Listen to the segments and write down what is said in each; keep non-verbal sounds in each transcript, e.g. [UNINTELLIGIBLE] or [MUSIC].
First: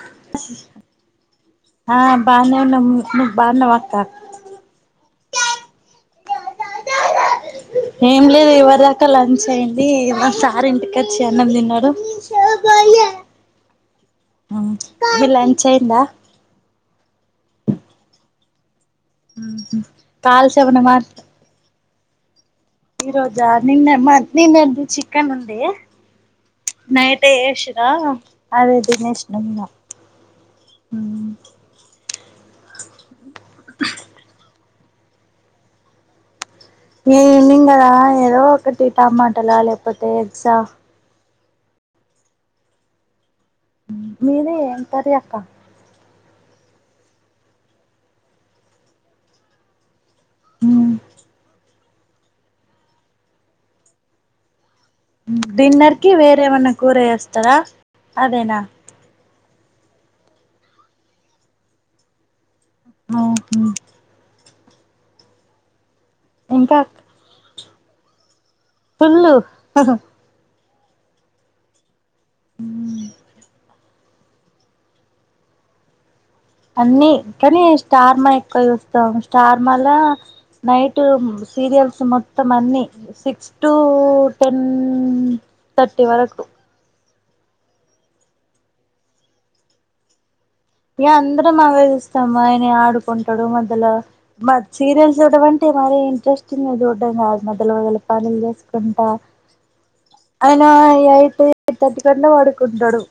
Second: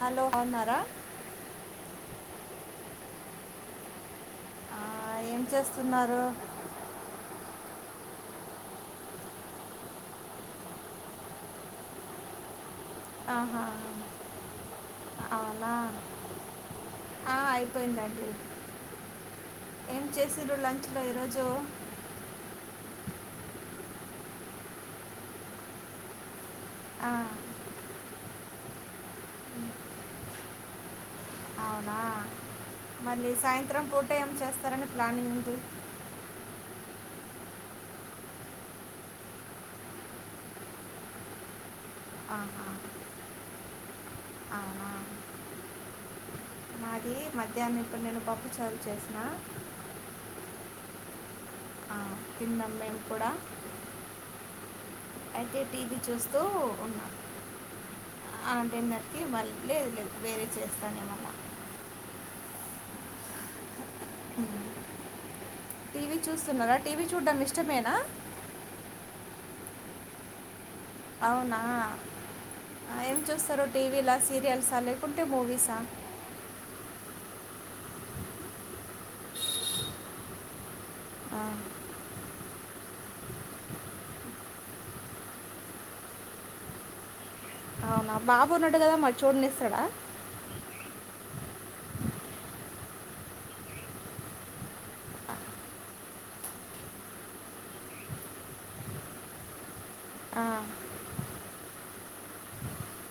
Hello అవునారా ఆ బాగున్నా బాగున్నం నువ్వు బాగున్నావక్క ఆ, ఏం చేస్తున్నారు ఏం లేదు ఇవరి దాకా లంచ్ అయియంది సార్ ఇంటికి వచ్చి అన్నం తిన్నాడు ఆహా మీ లంచ్ అవునా అయిందా ఆ అయిపోయిందండి ఏం కాలు చేసిర్రు సెవనమా లంచ్లో [UNINTELLIGIBLE] ఈరోజు ఈ రోజా నిన్న మ నిన్నెదు చికన్ ఉందిడి ఆ, నైట్ ఏసినా అదేదినేసి నమ్ంద [UNINTELLIGIBLE] అవునా మళ్ళీ సాయంత్రం పూట ఏం చేస్తారని ప్లానింగ్ ఉంది ఏమింగ ఏదో ఒకటి టమాటలా లేకపోతే ఎగ్జా ఆ మీది ఏం కర్రీ అక్క. నాది మధ్యాహ్నం ఇప్పుడు నేను పప్పు చారు చేసిన మ్ ఆ కింద మేము కూడా అయితే టీవీ డిన్నర్కిి చూస్తూ వేరే ఏ మన్న కూర ఉన్నాం చేస్తరా, ఆ, అదేనా. డిన్నర్కి మళ్ళీ లేదు లేదు వేరే చేస్తాను ఏమన్నా. ఆ హో అ టీవీ చూస్తున్నారా ఇంకా టీవీ చూడ్డం ఇష్ట నిజమేనా ఫుల్లు అవునా ఏం చూస్తరు టీవీల సీరియల్సా, లేకుంటే మూవీస్ అ అన్నీ కానీ స్టార్మా ఎక్కువ చూస్తాం స్టార్మాలా నైట్ ఆ, సీరియల్స్ మొత్తం అన్ని సిక్స్ టు టెన్ థర్టీ వరకు. అవునా బాబు ఉన్నాడు కదా మరి, చూడని ఇస్తడా. ఇగ అందరం అవే చూస్తాము. ఆయన ఆడుకుంటాడు మద్యల సీరియల్స్ చూడ్డం అంటే మరీ ఇంట్రెస్టింగా చూడ్డం కాదు మధ్య మధ్యలో పనులు చేసుకుంటా ఆ, ఆయన ఎయిట్ ఎయిట్ థర్టీ కట్ల పడుకుంటాడు.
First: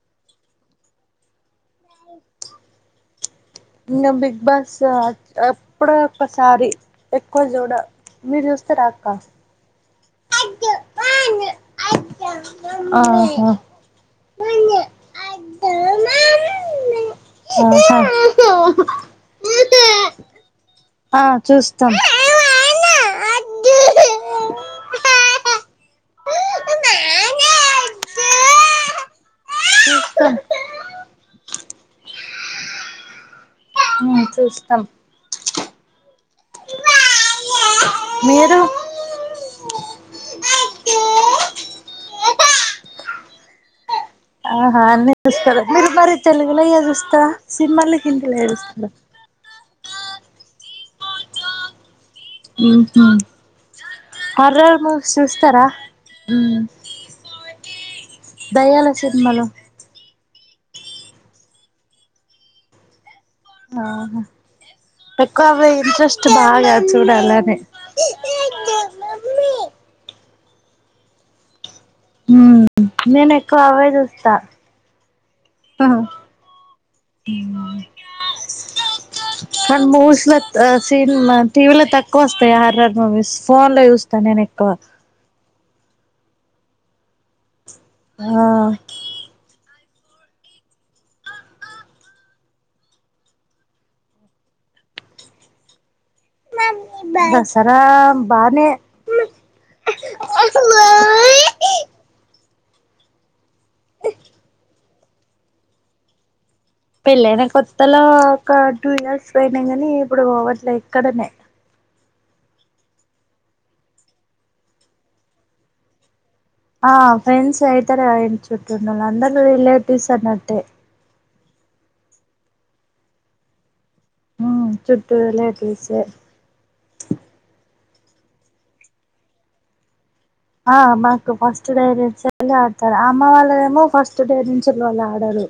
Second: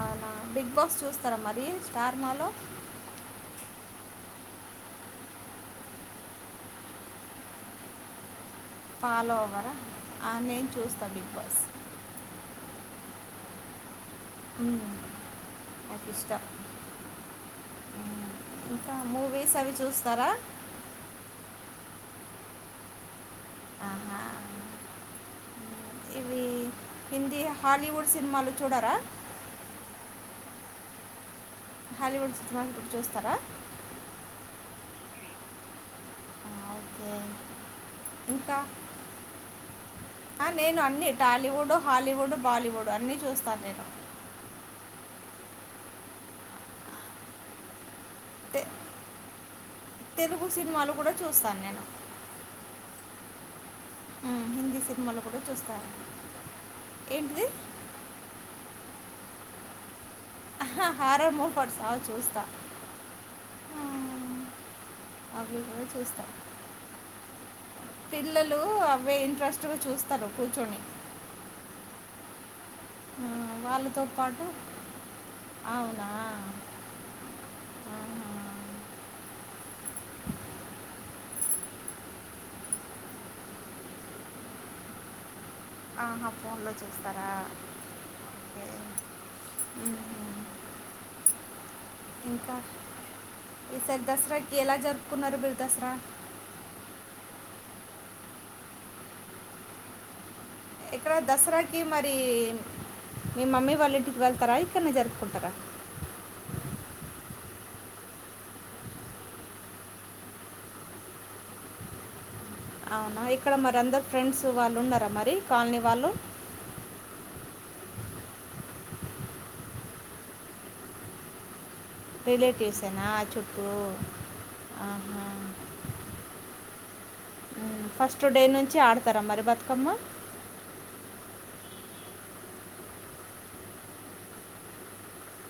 అవునా బిగ్ బాస్ చూస్తరా మరి. స్టార్మా లొ ఇంగ బిగ్ బాస్ ఎప్పుడో ఒక్కసారి ఎక్కువ చూడ మీరు చూస్త పాలోవర్ ఆ నేను చూస్తాను. ఆత్త, మమ్మీ నాకు ఇష్టం. ఆహా మ్ రాను అటు ఆహా ఏ హాలీవుడ్ సినిమాలు చూడరా. చూస్తాం హాలీవుడ్ సినిమాలు గూడ చూస్తారా. మ్ చూస్తాం ఆ, వా ఓకే యా ఇంకా నేను అన్ని టాలీవుడ్, హాలీవుడ్, అ బాలీవుడ్, అన్నీ చూస్తాను నేను. చుస్తారు మీరు మరి తెలుగులో ఏ చుస్తర, సినిమాల్ని హిందలో ఏ తె- చుస్తారా. తెలుగు సినిమాలు కూడ చూస్తాను నేను. మ్ హు హిందీ సినిమాలు కూడా చూస్తారు ఏంటిది దయ్యాల సినిమాలు అహ్హాహ్హా హార్రర్ మూవ్ ఫడ్స్ ఆల్ చూస్తా. ఆహా ఉమ్, ఎక్కువ అవి అవే కూడా చూస్తా ఇంట్రెస్ట్ బాగా చూడాలని. పిల్లలు అవే ఇంట్రెస్ట్గా చూస్తారు కూర్చొని మ్ నేను ఉమ్, ఎక్కువ అవే వాళ్ళతో చూస్తా పాటు ఉమ్ అవునా ఆహా. కొన్ని మూవీస్ లో సీన్ టీవీలో తక్కువ వస్తాయి ఆర్ఆర్ మూవీస్ ఫోన్ లో చూస్తా నేను ఎక్కువ ఆహా ఫోన్ లో చూస్తారా ఆ ఉహూ ఇంకా ఈ సారి దసరాకి ఎలా జరుపుకున్నారు మీరు దసరా దసరా బానే ఇక్కడ దసరాకి మరి మీ మమ్మీ వాళ్ళ ఇంటికి వెళ్తారా ఇక్కడనే జరుపుకుంటారా పెళ్ళైన కొత్తలో ఒక టూ ఇయర్స్ పోయినా కాని ఇప్పుడు పోవట్లే ఇక్కడనే అవునా ఇక్కడ మరి అందరు ఫ్రెండ్స్ వాళ్ళు ఉన్నారా మరి కాలనీ వాళ్ళు ఆ ఫ్రెండ్స్ అయితారు చుట్టూండ వాళ్ళు అందరు రిలేటివ్స్ అన్నట్టే రిలేటివ్సేనా చుట్టూ ఉమ్ చుట్టూ ఆహా రిలేటివ్స్ ఏ ఫస్ట్ డే నుంచి ఆడతారా మరి బతుకమ్మ ఆ మాకు ఫస్ట్ డే నుంచి ఆళ్ళ ఆడతారు అమ్మ వాళ్ళ ఏమో ఫస్ట్ డై నుంచి వాళ్ళు ఆడరు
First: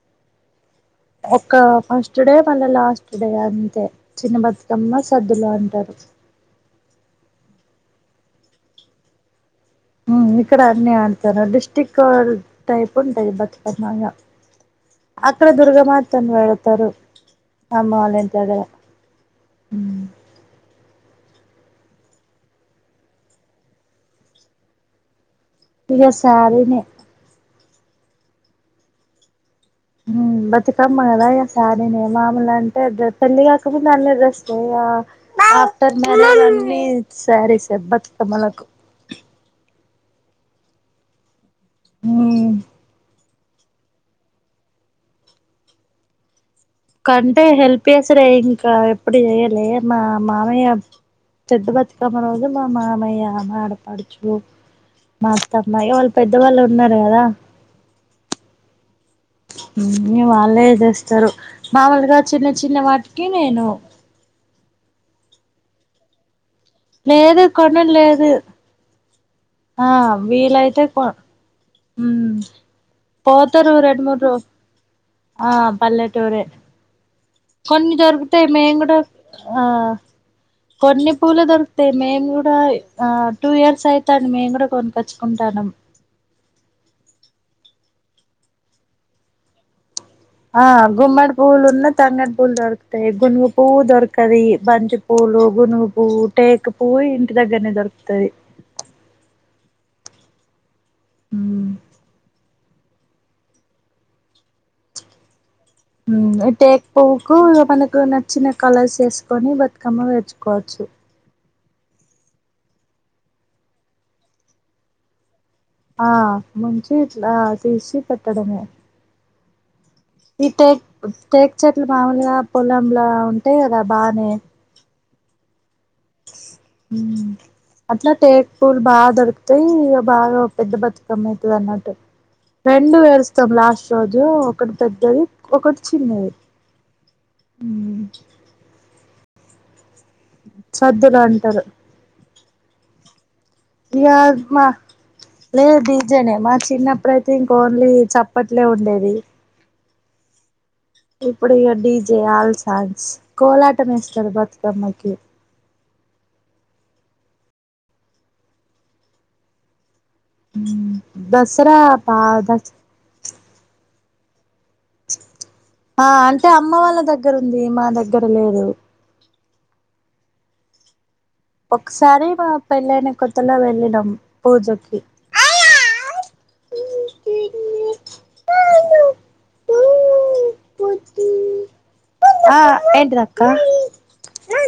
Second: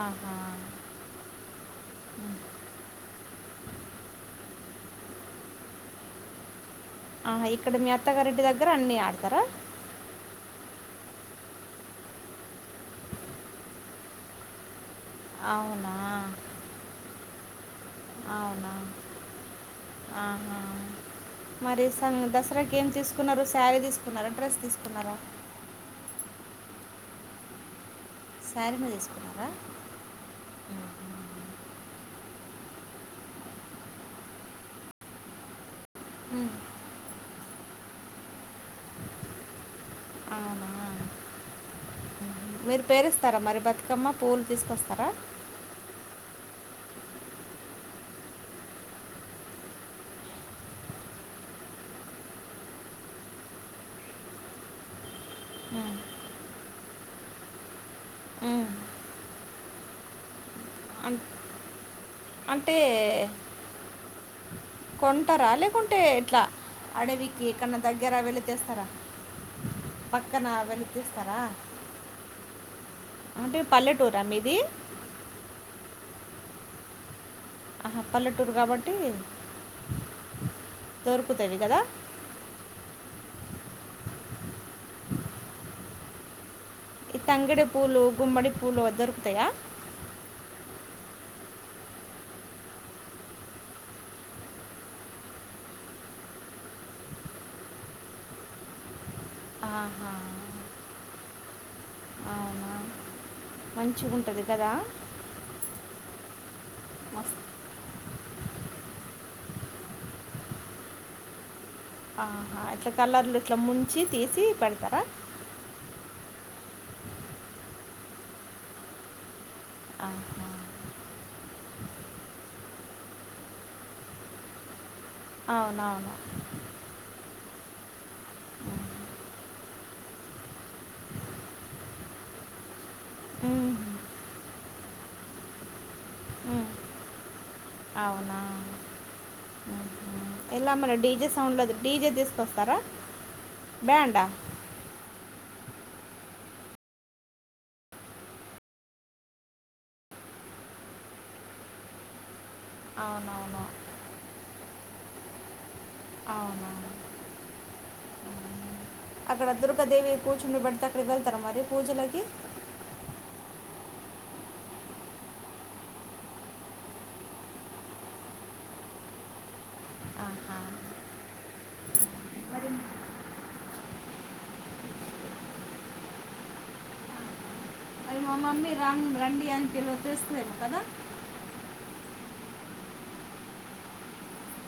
ఆహా ఒక ఫస్ట్ డే ఉమ్. మళ్ళ లాస్ట్ డ అంతే చిన్న బతుకమ్మ సద్దులు అంటారు ఆహా ఇక్కడ మీ అత్తగారింటి దగ్గర అన్ని ఆడతారా ఉమ్ ఇక్కడ అన్ని ఆడతారు డిస్టిక్ టైప్ ఉంటాది బతుకుపట్నంగా అక్కడ అవునా దుర్గామాతను వెడతారు ఆ మాల దగ్గర అవునా ఉమ్ ఆహా మరి దసరాకి ఏం తీసుకున్నారు శారీ తీసుకున్నారా డ్రెస్ తీసుకున్నారా సారినే శారీ మీద తీసుకున్నారా ఉమ్ ఉమ్. బతుకమ్మ కదా ఇగ సారీ నే మామూలు అంటే పెళ్లి కాకముందు అన్ని డ్రెస్ లే [UNINTELLIGIBLE] [UNINTELLIGIBLE] ఉమ్. అన్ని సారీ సెబ్బత్ మాలకు అవునా మీరు పేరు స్తారా మరి బతుకమ్మ పూలు తీసుకొస్తారా కంటే హెల్ప్ చేసారే ఇంకా ఎప్పుడు చేయలే మా మామయ్య పెద్ద బతుకమ్మ రోజు మా మామయ్య ఆడపడుచు మా అత్తమ్మయి ఉమ్. వాళ్ళు పెద్దవాళ్ళు ఉన్నారు కదా మ్మ్. ఉమ్ ఇంగ వాళ్ళే అం- చేస్తారు మామూలుగా చిన్న చిన్న అంటే వాటికి నేను కొంటారా లేకుంటే ఎట్లా అడవికి లేదు ఎక్కడన్నా కొనుడు దగ్గర లేదు వెళ్ళి తెస్తారా ఆ పక్కన వీలైతే వెళ్ళి ఉ తెస్తారా అంటే పోతారు రెండు పల్లెటూరా మూడు రోజులు మీది ఆ పల్లెకు టోరే కొన్ని ఆహా, దొరుకుతాయి పల్లెటూరు మేము కాబట్టి కూడా ఆ కొన్ని పూలు దొరుకుతాయి మేము కూడా ఆ టూ ఇయర్స్ అయితాంది మేము కూడా కొనిక్కొచ్చుకుంటాన్నమ్ ఈ తంగడి పూలు గుమ్మడి పూలు దొరుకుతాయా ఆ గుమ్మడి పువ్వులు ఉన్న తంగడి పువ్లు దొరుకుతాయి గునుగు పువ్వు దొరకది బంతి పూలు గునుగు పువ్వు టేక పువ్వు ఇంటి దగ్గరనే దొరుకుతది ఆహా హు అవునా మంచిగా ఉంటుంది కదా ఉ టేక్ పువ్వుకు మస్త్ మనకు నచ్చిన కలర్స్ వేసుకొని బతుకమ్మ పేర్చుకోవచ్చు ఆహా ఇట్లా కలర్లు ఇట్లా ముంచి తీసి పెడతారా ఆ ముంచి ఇట్లా తీసి పెట్టడమే ఆహా! ఈ టేక్ టేక్ చెట్లు మామూలుగా పొలాం లా ఉంటాయి కదా బానే అవున ఉ అట్లా టేక్పూర్ బాగా దొరుకుతాయి ఇ బాగా పెద్ద బతుకమ్మ అవుతుది అన్నట్టు రెండు పేరుస్తాం హ్మ్. లాస్ట్ రోజు ఒకటి పెద్దది ఒకటి చిన్నది హ్మ్. మ్ అవునా హుహు. ఎలా మరి సద్దులు డీజే అంటారు సౌండ్లో డీజే తీసుకొస్తారా ఇక బ్యాండా మా లేదు డీజే నే మా చిన్నప్పుడు అయితే ఇంక ఓన్లీ చప్పట్లే ఉండేది ఇప్పుడు ఇక డీజే ఆల్సన్స్ అవునవును. కోలాటం ఏస్తారు బతుకమ్మకి అవునవును. అక్కడ దుర్గాదేవి కూచుండా బెడితే అక్కడికి వెళ్తారా మరి దసరా బా పూజలాకి దస ఆ అంటే అమ్మ వాళ్ళ దగ్గర ఉంది మా దగ్గర లేదు ఒకసారి మా మరి పెళ్ళయిన కొత్తలో వెళ్ళినం పూజకి మరి మా మమ్మీ రన్ రండి అని [UNINTELLIGIBLE] మతే ఆ ఏంటిది అక్కా.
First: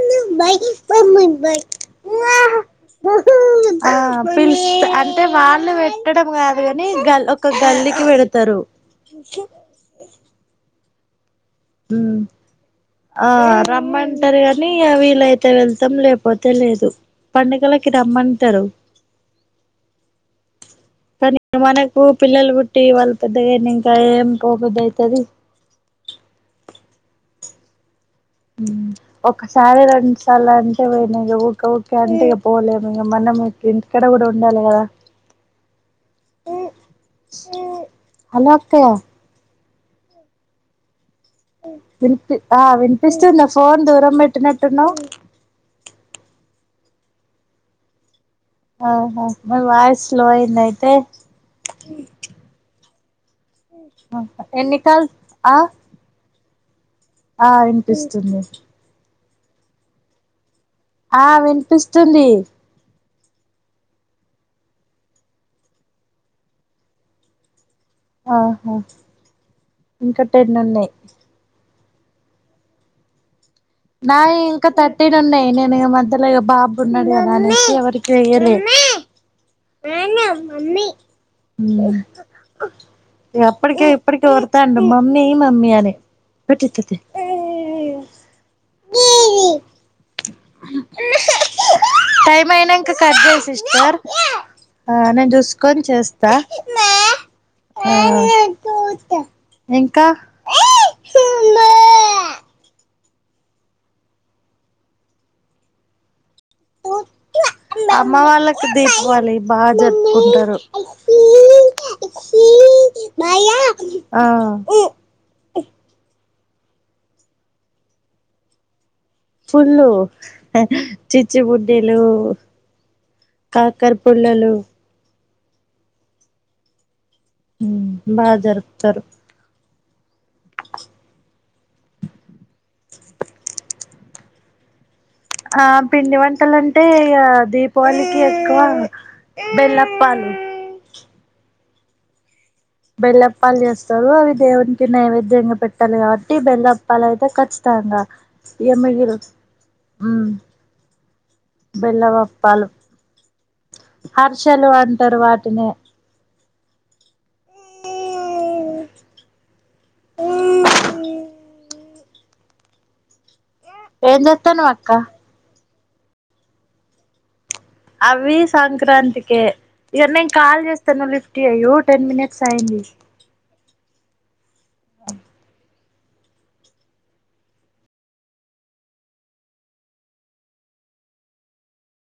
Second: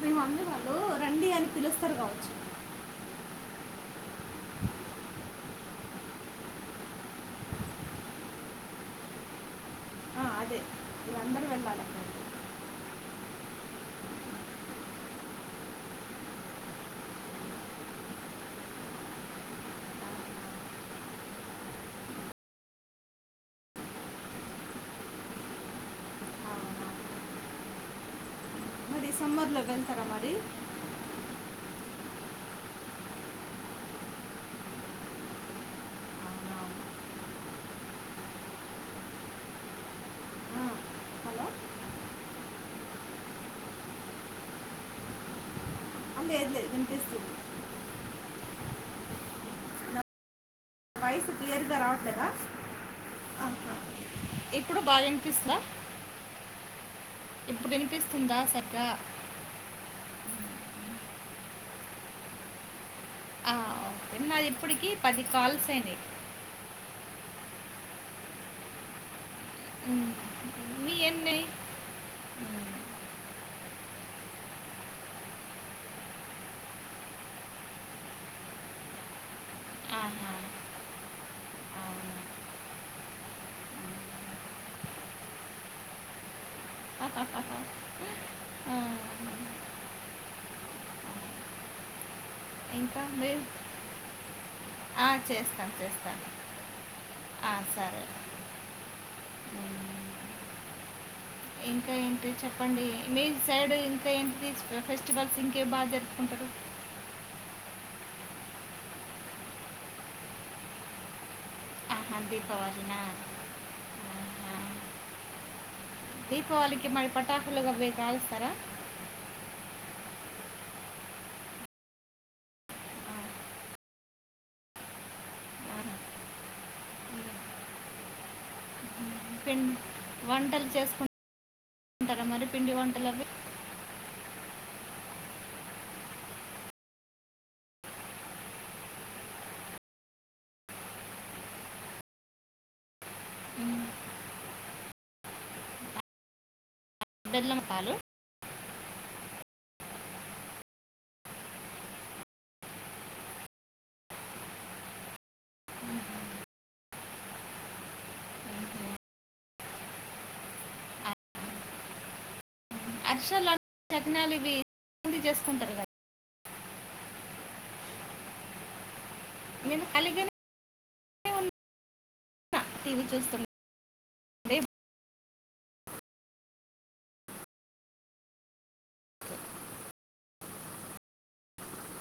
మీ మమ్మీ వాళ్ళు రండి అని పిలుస్తారు కావచ్చు. ఆ పిలుస్ అంటే వాళ్ళు పెట్టడం కాదు కాని గల్ ఒక గల్లికి పెడతరు. ఆ! అదే ఇ అందర హ్ ఆ రమ్మంటారు కాని వీలయితే వెళ్తాం లేకపోతే లేదు. పండుగలకి రమ్మంటరు, కానీ మనకు పిల్లలు పుట్టి వాళ్ళు పెద్దగా అయినాంకా ఏం పోబుద్ది అయితది. అవునా? మరి సమ్మర్‌లో ఒకసారి వెళ్తారా రెండు మరి? సార్లు అంటే పోయినా ఇగా ఊ గా ఊకే అంటే ఇగా పోలేము ఇగా. మనము ఇక్కడ కూడా ఉండాలె కదా. హలో అక్కయ్య. ఆ! హలో! వినిపి ఆ వినిపిస్తుందా ఫోన్ దూరం పెట్టినట్టున్నవు. ఆ! లేదు లేదు వినిపిస్తుంది. ఆహా మీ వాయస్ లో అయిందయి వాయిస్ క్లియర్గా రావట్లేదా. ఆహా. ఆహా ఎన్ని ఇప్పుడు బాగా కాల్స్ వినిపిస్తుందా ఆ ఆ ఇప్పుడు వినిపిస్తుందా వినిపిస్తుంది సగా ఆ వినిపిస్తుంది. ఆ ఓ నాది ఇప్పటికి పది కాల్స్ అయినయి. ఆహా ఉమ్. ఇంకా టెన్ ఉన్నయి. మీ ఎన్ని ఉమ్. నాయి ఇంకా థర్టీన్ ఉన్నయి. నేను ఇగా మధ్యల బాబు ఉన్నడు కాదా అనేసి ఎవరికి చెయ్యలేదు. ఆహా. మ్ అవునా. ఇగా ఉమ్. అప్పటికి ఇప్పటికి ఒర్రుతాండు మమ్మీ మమ్మీ అని టైం అయినంకా ఇంకా కట్ చేయి మీరు సిస్టర్. ఆ నేను చేస్తాను చూసుకొని చేస్తాను చేస్తా. ఆ, సరే ఇంకా స ఇంకా ఏంటి చెప్పండి. మీ సైడ్ ఇంకా ఏంటి ఫెస్టివల్స్ ఇంకే బాగా జరుపుకుంటరు. అమ్మ వాళ్ళకి దీపావాళి బాజరుపుకుంటరు. హాతిఫా వదినా. ఆ దీపావళికి మరి పటాకులు అవి కాలుస్తరా. ఫుల్లు చిచ్చు బుడ్డిలు, ఆ, కాకర పుల్లలు. బాగా జరుకుతారు పిండి వంటలు చేసుకుం స్తర మరి పిండి వంటలు అవి. ఆ పిండి వంటలు అంటే ఇ దీపావళికి ఎక్కువ బెల్లప్పాలు బెల్లప్పాలు చేస్తరు, అవి దేవునికి నైవేద్యంగా పెట్టాలి కాబట్టి బెల్ల వాళ్ళది అయితే బెల్లం పాలు ఖచ్చితంగా ఎ మిగిల్ బెల్లం అప్పాలు. హర్షలు అంటారు వాటినే. అర్షలు అం ఏం చగనాలు ఇవి చేస్తానవ్ అక్క ప చేసుకుంటారు కదా అవి సంక్రాంతి కే నేను ఇగ నేన్ కలిగినే కాల్ చేస్ లిఫ్ట్ చెయ్యి టెన్ మినిట్స్ సై ఉన్నా అండి టీవీ చూస్తున్నా ఉ